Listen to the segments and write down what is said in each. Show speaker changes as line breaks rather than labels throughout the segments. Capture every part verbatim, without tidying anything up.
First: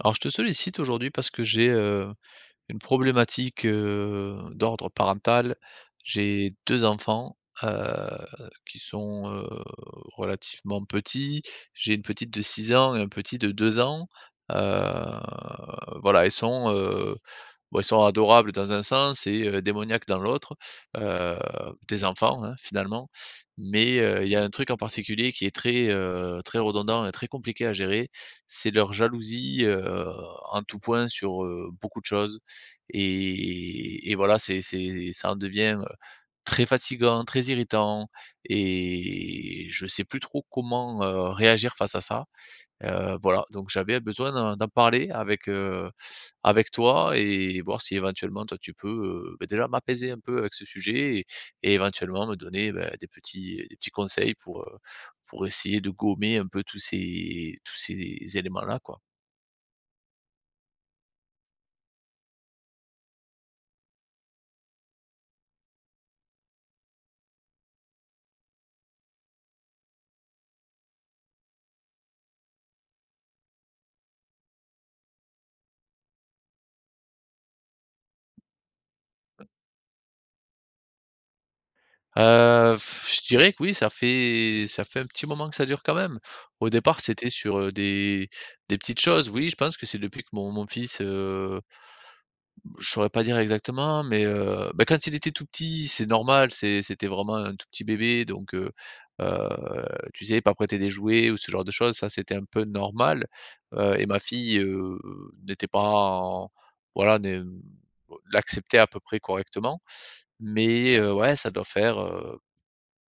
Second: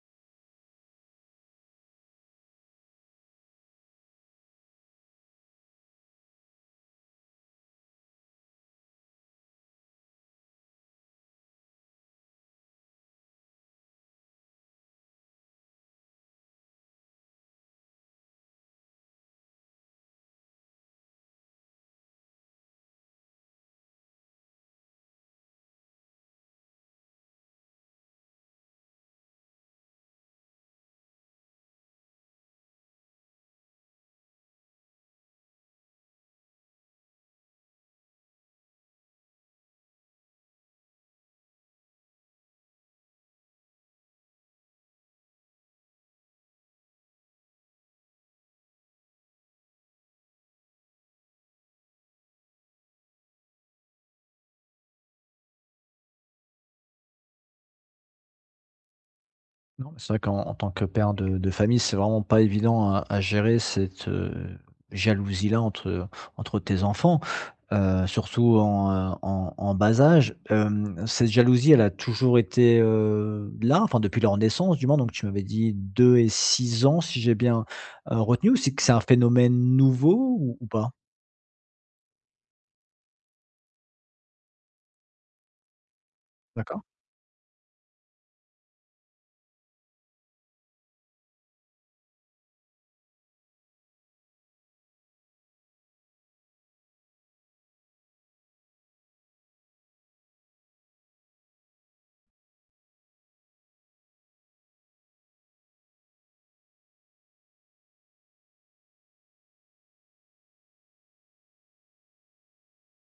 Alors je te sollicite aujourd'hui parce que j'ai, heu, une problématique, heu, d'ordre parental. J'ai deux enfants, heu, qui sont, heu, relativement petits. J'ai une petite de six ans et un petit de deux ans. Heu, voilà, ils sont, heu, bon, ils sont adorables dans un sens et heu, démoniaques dans l'autre, heu, des enfants, hein, finalement. Mais heu, il y a un truc en particulier qui est très, heu, très redondant et très compliqué à gérer, c'est leur jalousie, heu, en tout point sur, heu, beaucoup de choses. Et et voilà, c'est c'est ça en devient, heu, très fatigant, très irritant et je sais plus trop comment, heu, réagir face à ça. Heu, voilà, donc j'avais besoin d'en d'en parler avec, heu, avec toi et voir si éventuellement toi tu peux, heu, beh, déjà m'apaiser un peu avec ce sujet et et éventuellement me donner, bah, des petits des petits conseils pour, heu, pour essayer de gommer un peu tous ces tous ces éléments-là, quoi.
Non, mais c'est vrai qu'en en tant que père de de famille, c'est vraiment pas évident à à gérer cette, heu, jalousie-là entre entre tes enfants, heu, surtout en, heu, en en bas âge. Hem, cette jalousie, elle a toujours été, heu, là, enfin depuis leur naissance du moins, donc tu m'avais dit deux et six ans si j'ai bien, heu, retenu ou c'est que c'est un phénomène nouveau ou ou pas?
Heu, je dirais que oui, ça fait ça fait un petit moment que ça dure quand même. Au
D'accord.
départ, c'était sur, heu, des des petites choses. Oui, je pense que c'est depuis que mon mon fils, heu, je saurais pas dire exactement, mais, heu, bah, quand il était tout petit, c'est normal, c'est c'était vraiment un tout petit bébé donc, heu heu, tu sais, pas prêter des jouets ou ce genre de choses, ça c'était un peu normal, heu et ma fille, heu, n'était pas en voilà, ne l'acceptait à peu près correctement mais, heu, ouais, ça doit faire, heu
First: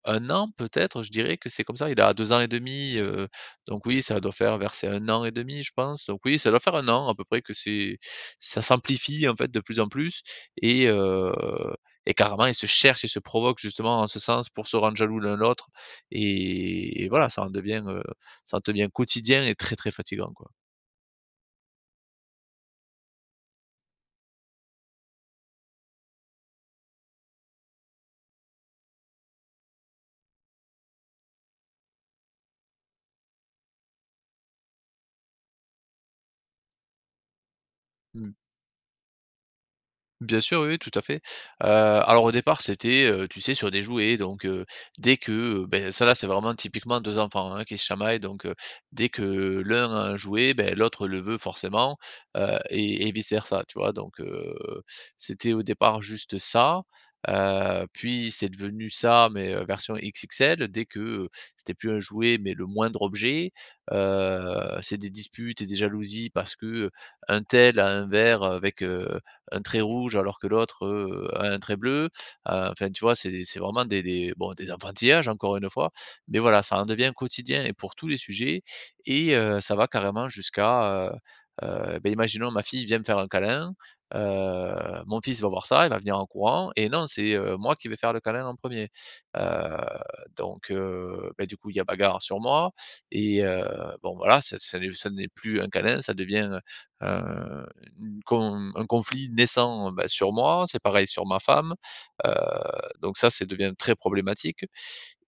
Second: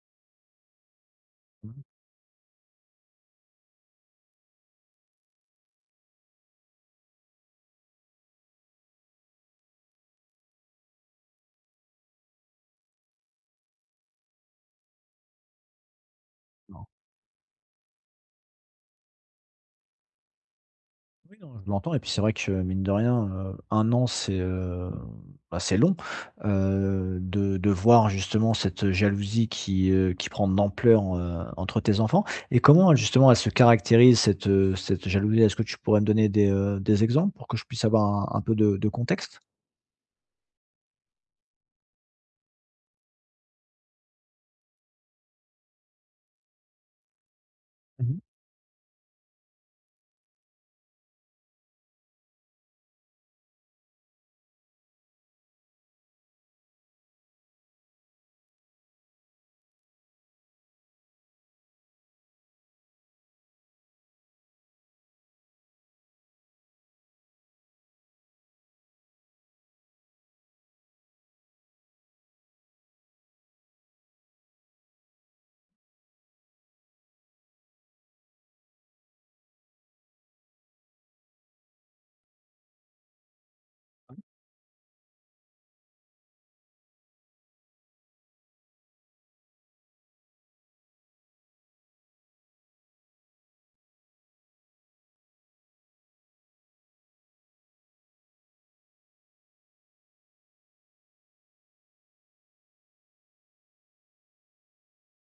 un an peut-être, je dirais que c'est comme
Mmh.
ça. Il a deux ans et demi, deux donc oui, ça doit faire verser un an et demi, je pense. Donc oui, ça doit faire un an à peu près que c'est ça s'amplifie en fait de plus en plus et heu et carrément ils se cherchent, ils se provoquent justement en ce sens pour se rendre jaloux l'un l'autre et et voilà, ça en devient, heu, ça en devient quotidien et très, très fatigant, quoi.
Oui, non, je l'entends et puis c'est vrai que, mine de rien, heu, un an c'est, heu, bah, c'est long, heu, de de voir justement cette jalousie qui, heu, qui prend de l'ampleur, heu, entre tes enfants et comment justement elle se caractérise cette, heu, cette jalousie? Est-ce que tu pourrais me donner des, heu, des exemples pour que je puisse avoir
Hmm.
un un peu de de contexte?
Bien sûr, oui, oui, tout à fait. Heu, alors au départ, c'était, heu, tu sais, sur des jouets, donc heu, dès que, heu, beh, ça là, c'est vraiment typiquement deux enfants, hein, qui se
Mmh.
chamaillent, donc heu, dès que l'un a un jouet, beh, l'autre le veut forcément, heu et et vice versa, tu vois? Donc heu, c'était au départ juste ça, heu, puis c'est devenu ça, mais heu, version X X L, dès que, heu, c'était plus un jouet, mais le moindre objet, heu, c'est des disputes et des jalousies parce que, heu, un tel a un verre avec, heu, un trait rouge alors que l'autre, heu, a un trait bleu. Heu, enfin, tu vois? C'est c'est vraiment des des bon, des apprentissages encore une fois, mais voilà, ça en devient quotidien et pour tous les sujets et heu, ça va carrément jusqu'à, heu heu, beh, imaginons ma fille vient me faire un câlin, heu, mon fils va voir ça, il va venir en courant et non, c'est, heu, moi qui vais faire le câlin en premier er donc heu, beh, du coup, il y a bagarre sur moi et heu, bon voilà, ça ça n'est ça n'est plus un câlin, ça devient, heu, une con un conflit naissant, bah, sur moi, c'est pareil sur ma femme, heu, donc ça, c'est devient très problématique.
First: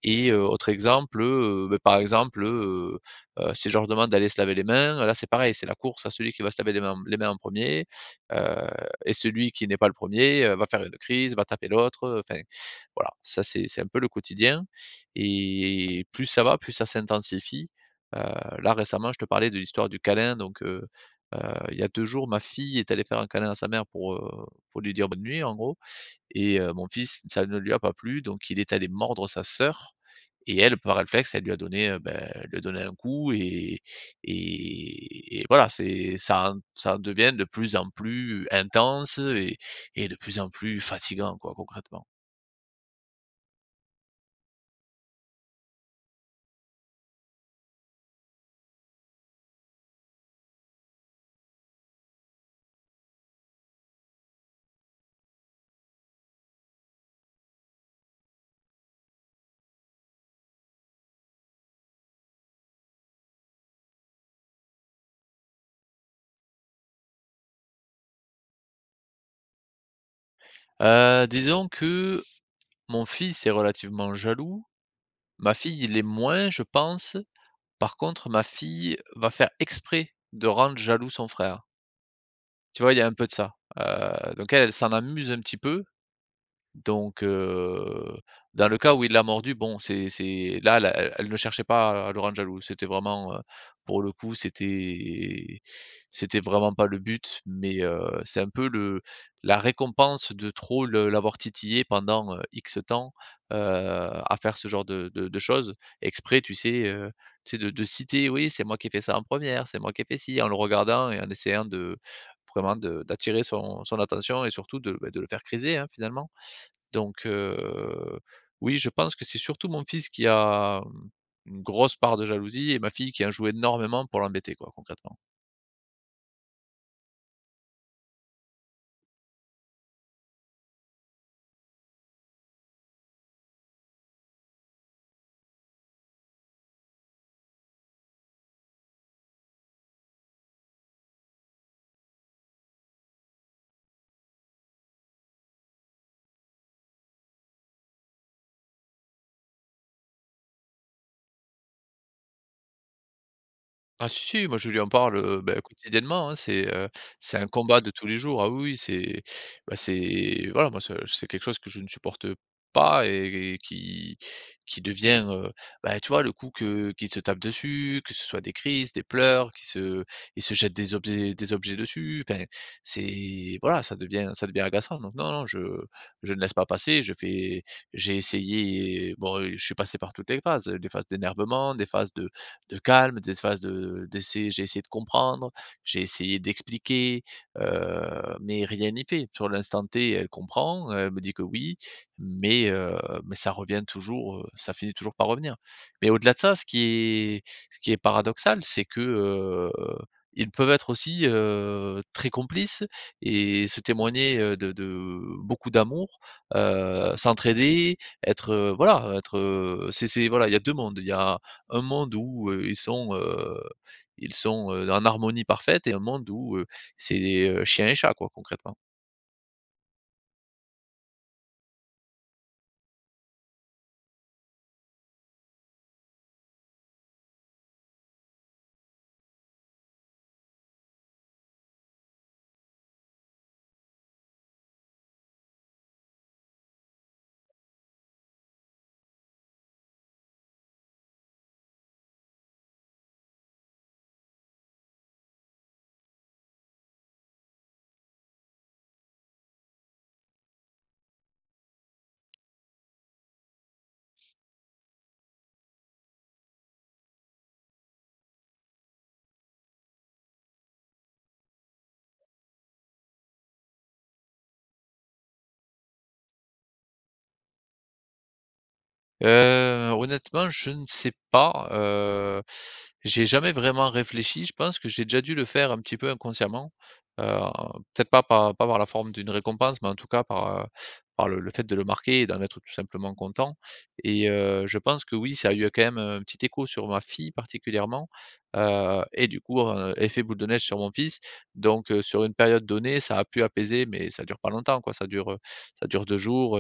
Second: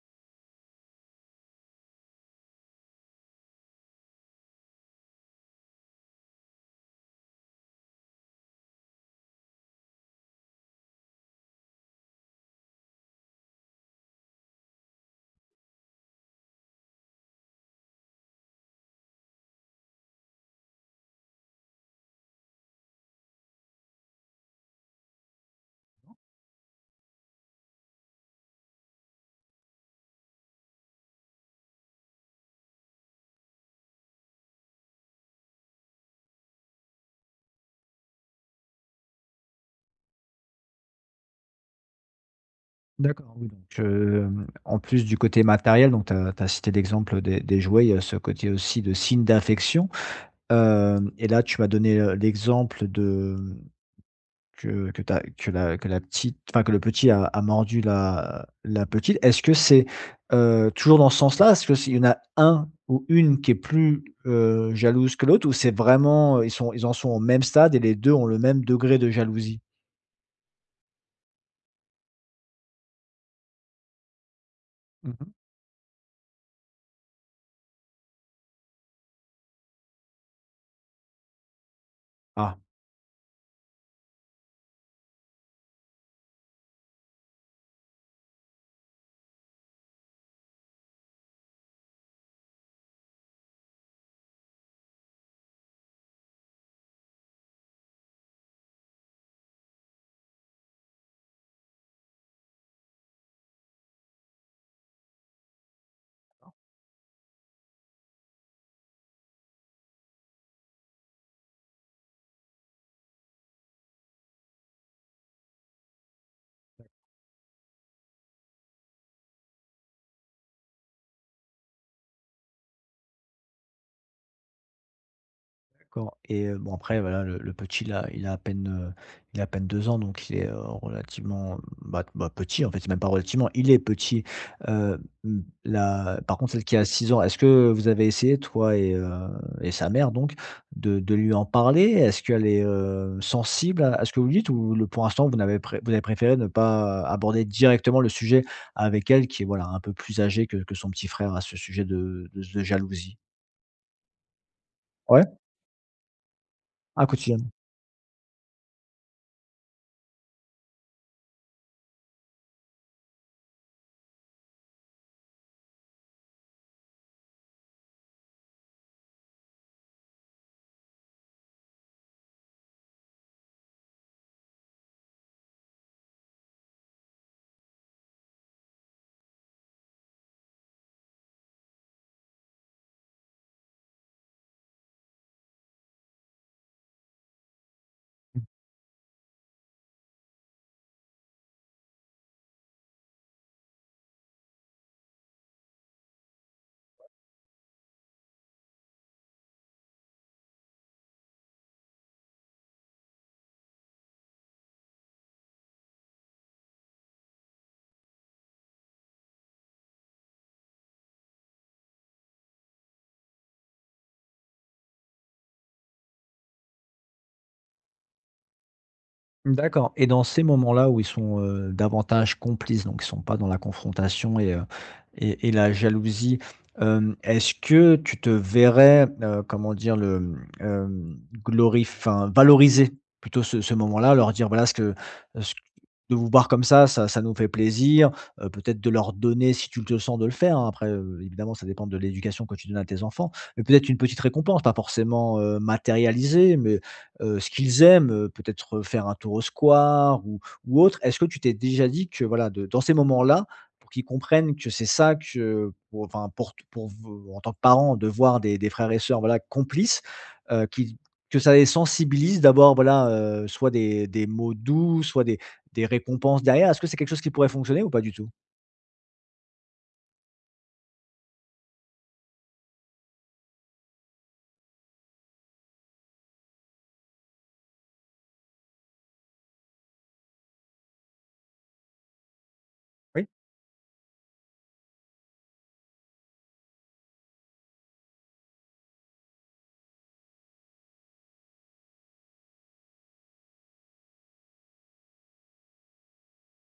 Et heu, autre exemple, heu, beh, par exemple, heu heu, si je leur demande d'aller se laver les mains, là, c'est pareil, c'est la course à celui qui va se laver les mains les mains en premier, er et celui qui n'est pas le premier er va faire une crise, va taper l'autre, heu, enfin, voilà. Ça, c'est c'est un peu le quotidien et plus ça va, plus ça s'intensifie. Heu, Là, récemment, je te parlais de l'histoire du câlin, donc heu heu, il y a deux jours, ma fille est allée faire un câlin à sa mère pour, heu, pour lui dire bonne nuit, en gros et heu, mon fils, ça ne lui a pas plu, donc il est allé mordre sa sœur et elle, par réflexe, elle lui a donné, heu, ben, elle lui a donné un coup et et et voilà, c'est ça en ça devient de plus en plus intense et et de plus en plus fatigant, quoi, concrètement.
D'accord, oui, donc hem, en plus du côté matériel, donc tu as cité l'exemple des des jouets, il y a ce côté aussi de signe d'affection, hem, et là tu m'as donné, heu, l'exemple de... Que que ta que la que la petite, enfin, que le petit a a mordu la la petite. Est-ce que c'est, heu, toujours dans ce sens-là? Est-ce que s'il y en a un ou une qui est plus, heu, jalouse que l'autre ou c'est vraiment, heu, ils sont ils en sont au même stade et les deux ont le même degré de jalousie?
Heu, disons que mon fils est relativement jaloux,
Mmh.
ma fille l'est moins, je pense. Par contre, ma fille va faire exprès de rendre jaloux son frère.
Ah.
Tu vois, il y a un peu de ça. Heu, donc elle, elle s'en amuse un petit peu Donc heu, dans le cas où il l'a mordu, bon, c'est c'est là, elle elle elle ne cherchait pas à le rendre jaloux. C'était vraiment, heu, pour le coup, c'était c'était vraiment pas le but, mais heu, c'est un peu le la récompense de trop le l'avoir titillé pendant, heu, X temps, heu, à faire ce genre de de de choses. Exprès, tu sais, heu, tu sais, de de citer: «Oui, c'est moi qui ai fait ça en première, c'est moi qui ai fait ci», en le regardant et en essayant de vraiment de d'attirer son son attention et surtout de, bah, de le faire criser, hein, finalement. Donc, heu, oui, je pense que c'est surtout mon fils qui a, mmh, une grosse part de jalousie et ma fille qui en joue énormément pour l'embêter, quoi, concrètement.
D'accord. Et heu, bon, après voilà, le le petit là, il a à peine, heu, il a à peine deux ans, donc il est, heu, relativement bah bah petit, en fait, c'est même pas relativement, il est petit. Heu, mmh, la, par contre celle qui a six ans, est-ce que vous avez essayé toi et heu et sa mère donc de de lui en parler? Est-ce qu'elle est, heu, sensible à à ce que vous dites ou le pour l'instant vous n'avez pré vous avez préféré ne pas aborder directement le sujet avec elle qui est voilà un peu plus âgée que que son petit frère à ce sujet de de de jalousie?
Ah si, si, moi je lui en parle,
Ouais?
heu, bah, quotidiennement, hein, c'est, heu,
Ah,
c'est un
quotidienne.
combat de tous les jours. Ah oui, oui, c'est bah, c'est voilà, moi c'est c'est quelque chose que je ne supporte pas et et qui qui devient, heu, bah, tu vois le coup que qu'il se tape dessus, que ce soit des crises, des pleurs, qui se il se jette des objets des objets dessus, enfin, c'est voilà, ça devient ça devient agaçant donc non, non, je je ne laisse pas passer, je fais j'ai essayé bon, je suis passé par toutes les phases, des phases d'énervement, des phases de de calme, des phases de d'essayer j'ai essayé de comprendre, j'ai essayé d'expliquer, heu, mais rien n'y fait. Sur l'instant T, elle comprend, elle me dit que oui, mais heu, mais ça revient toujours, heu, ça finit toujours par revenir. Mais au-delà de ça, ce qui est ce qui est paradoxal, c'est que, heu, ils peuvent être aussi, heu, très complices et se témoigner, heu, de de beaucoup d'amour, heu, s'entraider, être, heu, voilà, être, heu, c'est c'est voilà, il y a deux mondes. Il y a un monde où, heu, ils sont, heu, ils sont, heu, en harmonie parfaite et un monde où, heu, c'est, heu, chien et chat quoi concrètement.
D'accord. Et dans ces moments-là où ils sont, heu, davantage complices, donc ils sont pas dans la confrontation et heu et et la jalousie, hem, est-ce que tu te verrais, heu, comment dire? Le, mmh, glorif enfin, valoriser plutôt ce ce moment-là, leur dire: «Voilà ce que ce de vous voir comme ça, ça ça nous fait plaisir», heu, peut-être de leur donner, si tu le sens de le faire, hein, après, heu, évidemment, ça dépend de l'éducation que tu donnes à tes enfants, mais peut-être une petite récompense, pas forcément, heu, matérialisée, mais heu, ce qu'ils aiment, heu, peut-être faire un tour au square ou ou autre. Est-ce que tu t'es déjà dit que voilà, de dans ces moments-là, pour qu'ils comprennent que c'est ça que pour enfin, pour pour vous en tant que parents, de voir des des frères et sœurs, voilà, complices, heu, qu'ils que ça les sensibilise d'abord, voilà, heu, soit des des mots doux, soit des des récompenses derrière? Est-ce que c'est quelque chose qui pourrait fonctionner ou pas du tout?
Heu, honnêtement, je ne sais pas, heu, j'ai jamais vraiment réfléchi. Je pense que j'ai déjà dû le faire un petit peu inconsciemment, heu, peut-être pas par pas par la forme d'une récompense, mais en tout cas par, heu, par le le fait de le marquer et d'en être tout simplement
Oui.
content et heu, je pense que oui, ça a eu quand même un petit écho sur ma fille particulièrement, heu et du coup, heu, effet boule de neige sur mon fils donc heu, sur une période donnée, ça a pu apaiser mais ça dure pas longtemps quoi, ça dure, heu, ça dure deux jours,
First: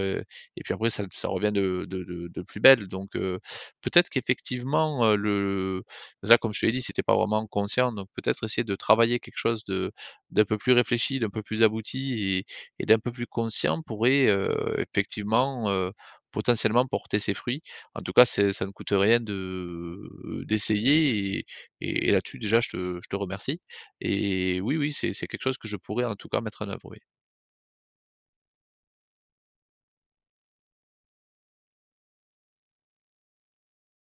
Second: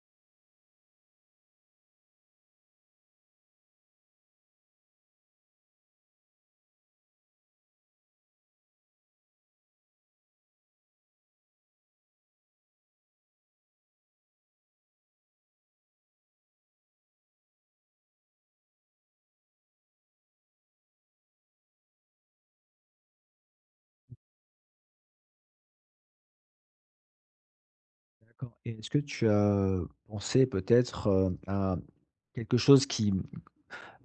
et puis après ça ça revient de de de de plus belle donc heu, peut-être qu'effectivement, heu, le déjà comme je te l'ai dit, c'était pas vraiment conscient donc peut-être essayer de travailler quelque chose de d'un peu plus réfléchi, d'un peu plus abouti et et d'un peu plus conscient pourrait, heu, effectivement, heu, potentiellement porter ses fruits. En tout cas, c'est ça ne coûte rien de d'essayer et et et là-dessus déjà je te je te remercie et oui, oui, c'est c'est quelque chose que je pourrais en tout cas mettre en œuvre, oui.
D'accord. Et est-ce que tu as pensé peut-être, heu, à quelque chose qui...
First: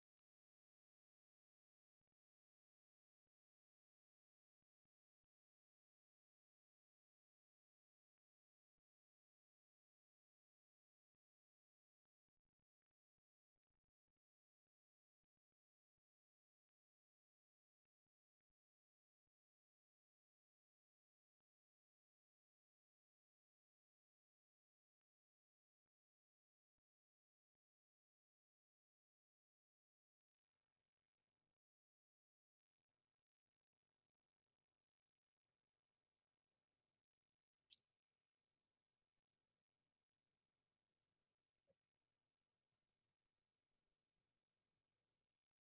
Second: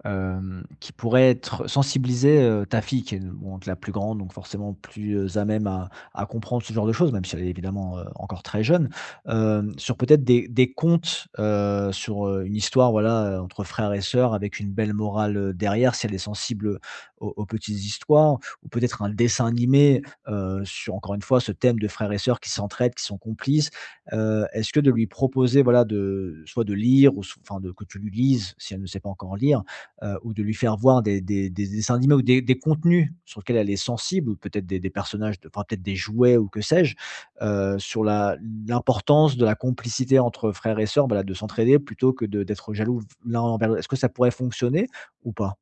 Hem, qui pourrait être sensibiliser, heu, ta fille qui est bon, donc la plus grande, donc forcément plus, heu, à même à à comprendre ce genre de choses, même si elle est évidemment, heu, encore très jeune. Hem, sur peut-être des des contes, heu, sur, heu, une histoire, voilà, heu, entre frères et sœurs avec une belle morale, heu, derrière, si elle est sensible, aux aux petites histoires ou peut-être un dessin animé, heu, sur encore une fois ce thème de frères et sœurs qui s'entraident, qui sont complices. Heu, est-ce que de lui proposer, voilà, de soit de lire ou s enfin de que tu lui lises si elle ne sait pas encore lire, heu, ou de lui faire voir des des des dessins animés ou des des contenus sur lesquels elle est sensible ou peut-être des des personnages de enfin, peut-être des jouets ou que sais-je, heu, sur la l'importance de la complicité entre frères et sœurs, voilà, de s'entraider plutôt que de d'être jaloux v l'un envers l'au est-ce que ça pourrait fonctionner ou pas?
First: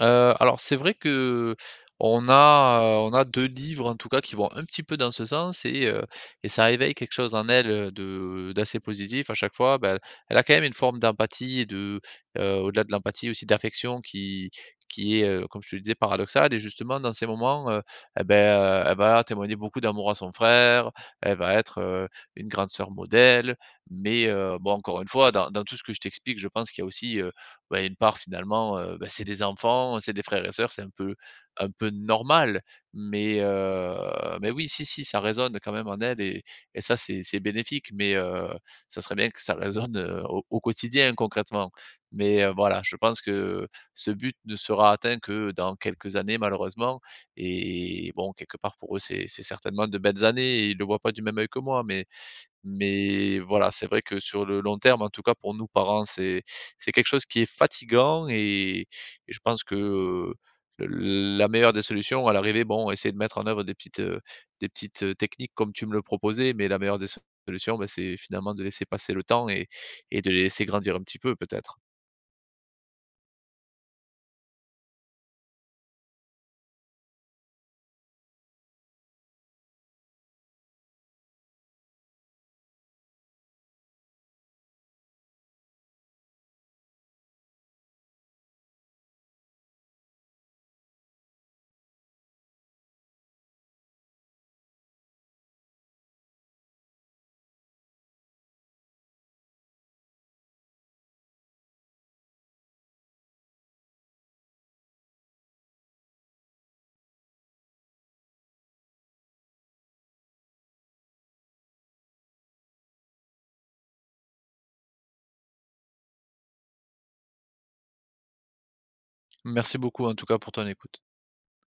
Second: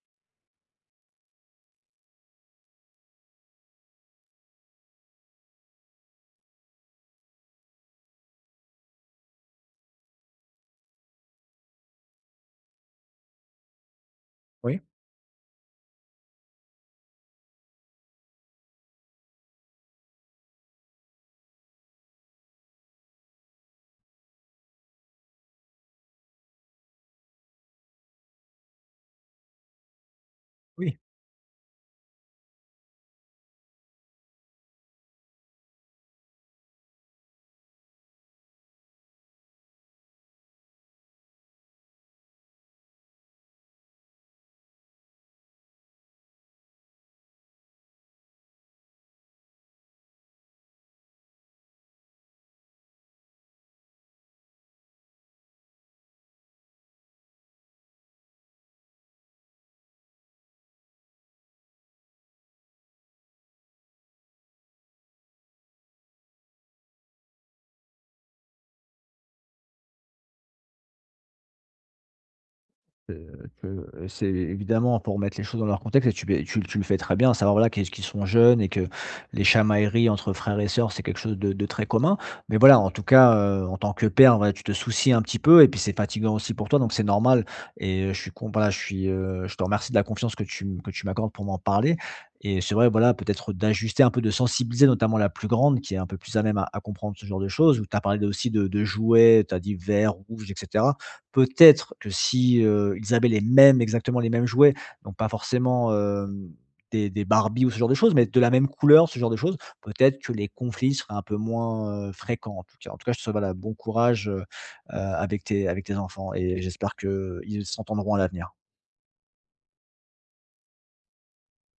Heu, alors c'est vrai que on a, heu, on a deux livres en tout cas qui vont un petit peu dans ce sens et heu et ça réveille quelque chose en elle, heu, de d'assez positif à chaque fois. Ben, elle a quand même une forme d'empathie et de, heu, au-delà de l'empathie aussi d'affection qui
Oui?
qui est, heu, comme je te le disais paradoxale et justement dans ces moments, heu et beh, heu, elle va témoigner beaucoup d'amour à son frère, elle va être, heu, une grande sœur modèle mais heu, bon encore une fois dans dans tout ce que je t'explique je pense qu'il y a aussi, euh, bah, une part finalement, heu, bah, c'est des enfants, c'est des frères et sœurs, c'est un
Oui.
peu un peu normal. Mais, heu, mais oui, si, si, ça résonne quand même en elle et et ça c'est c'est bénéfique. Mais, heu, ça serait bien que ça résonne, heu, au au quotidien concrètement. Mais, heu, voilà, je pense que ce but ne sera atteint que dans quelques années malheureusement et bon quelque part pour eux c'est c'est certainement de belles années et ils le voient pas du même œil que moi mais mais voilà, c'est vrai que sur le long terme, en tout cas pour nous parents, c'est c'est quelque chose qui est fatigant et et je pense que, heu, le la meilleure des solutions à l'arrivée, bon, essayer de mettre en œuvre des petites, heu, des petites, heu, techniques comme tu me le proposais, mais la meilleure des so- solutions, bah, c'est finalement de laisser passer le temps et et de les laisser grandir un petit peu peut-être.
Heu, que, euh, c'est évidemment pour mettre les choses dans leur contexte et tu beh, tu le tu le fais très bien, à savoir, voilà, qu'ils qu'ils sont jeunes et que les chamailleries entre frères et sœurs, c'est quelque chose de de très commun. Mais voilà, en tout cas, heu, en tant que père, voilà, tu te soucies un petit peu et puis c'est fatigant aussi pour toi, donc c'est normal. Et heu, je suis com voilà, je suis, heu, je te remercie de la confiance que tu m que tu m'accordes pour m'en parler. Et c'est vrai, voilà, peut-être d'ajuster un peu, de sensibiliser notamment la plus grande qui est un peu plus à même à à comprendre ce genre de choses, où tu as parlé aussi de de jouets, tu as dit: vert, rouge» et cetera. Peut-être que si, heu, ils avaient les mêmes, exactement les mêmes jouets, donc pas forcément, hem, des des Barbie ou ce genre de choses, mais de la même couleur, ce genre de choses, peut-être que les conflits seraient un peu moins, heu, fréquents, en tout cas. En tout cas, je te souhaite, voilà, bon courage, heu heu, avec tes avec tes enfants et j'espère qu'ils s'entendront à l'avenir.
Merci beaucoup en tout cas pour ton écoute.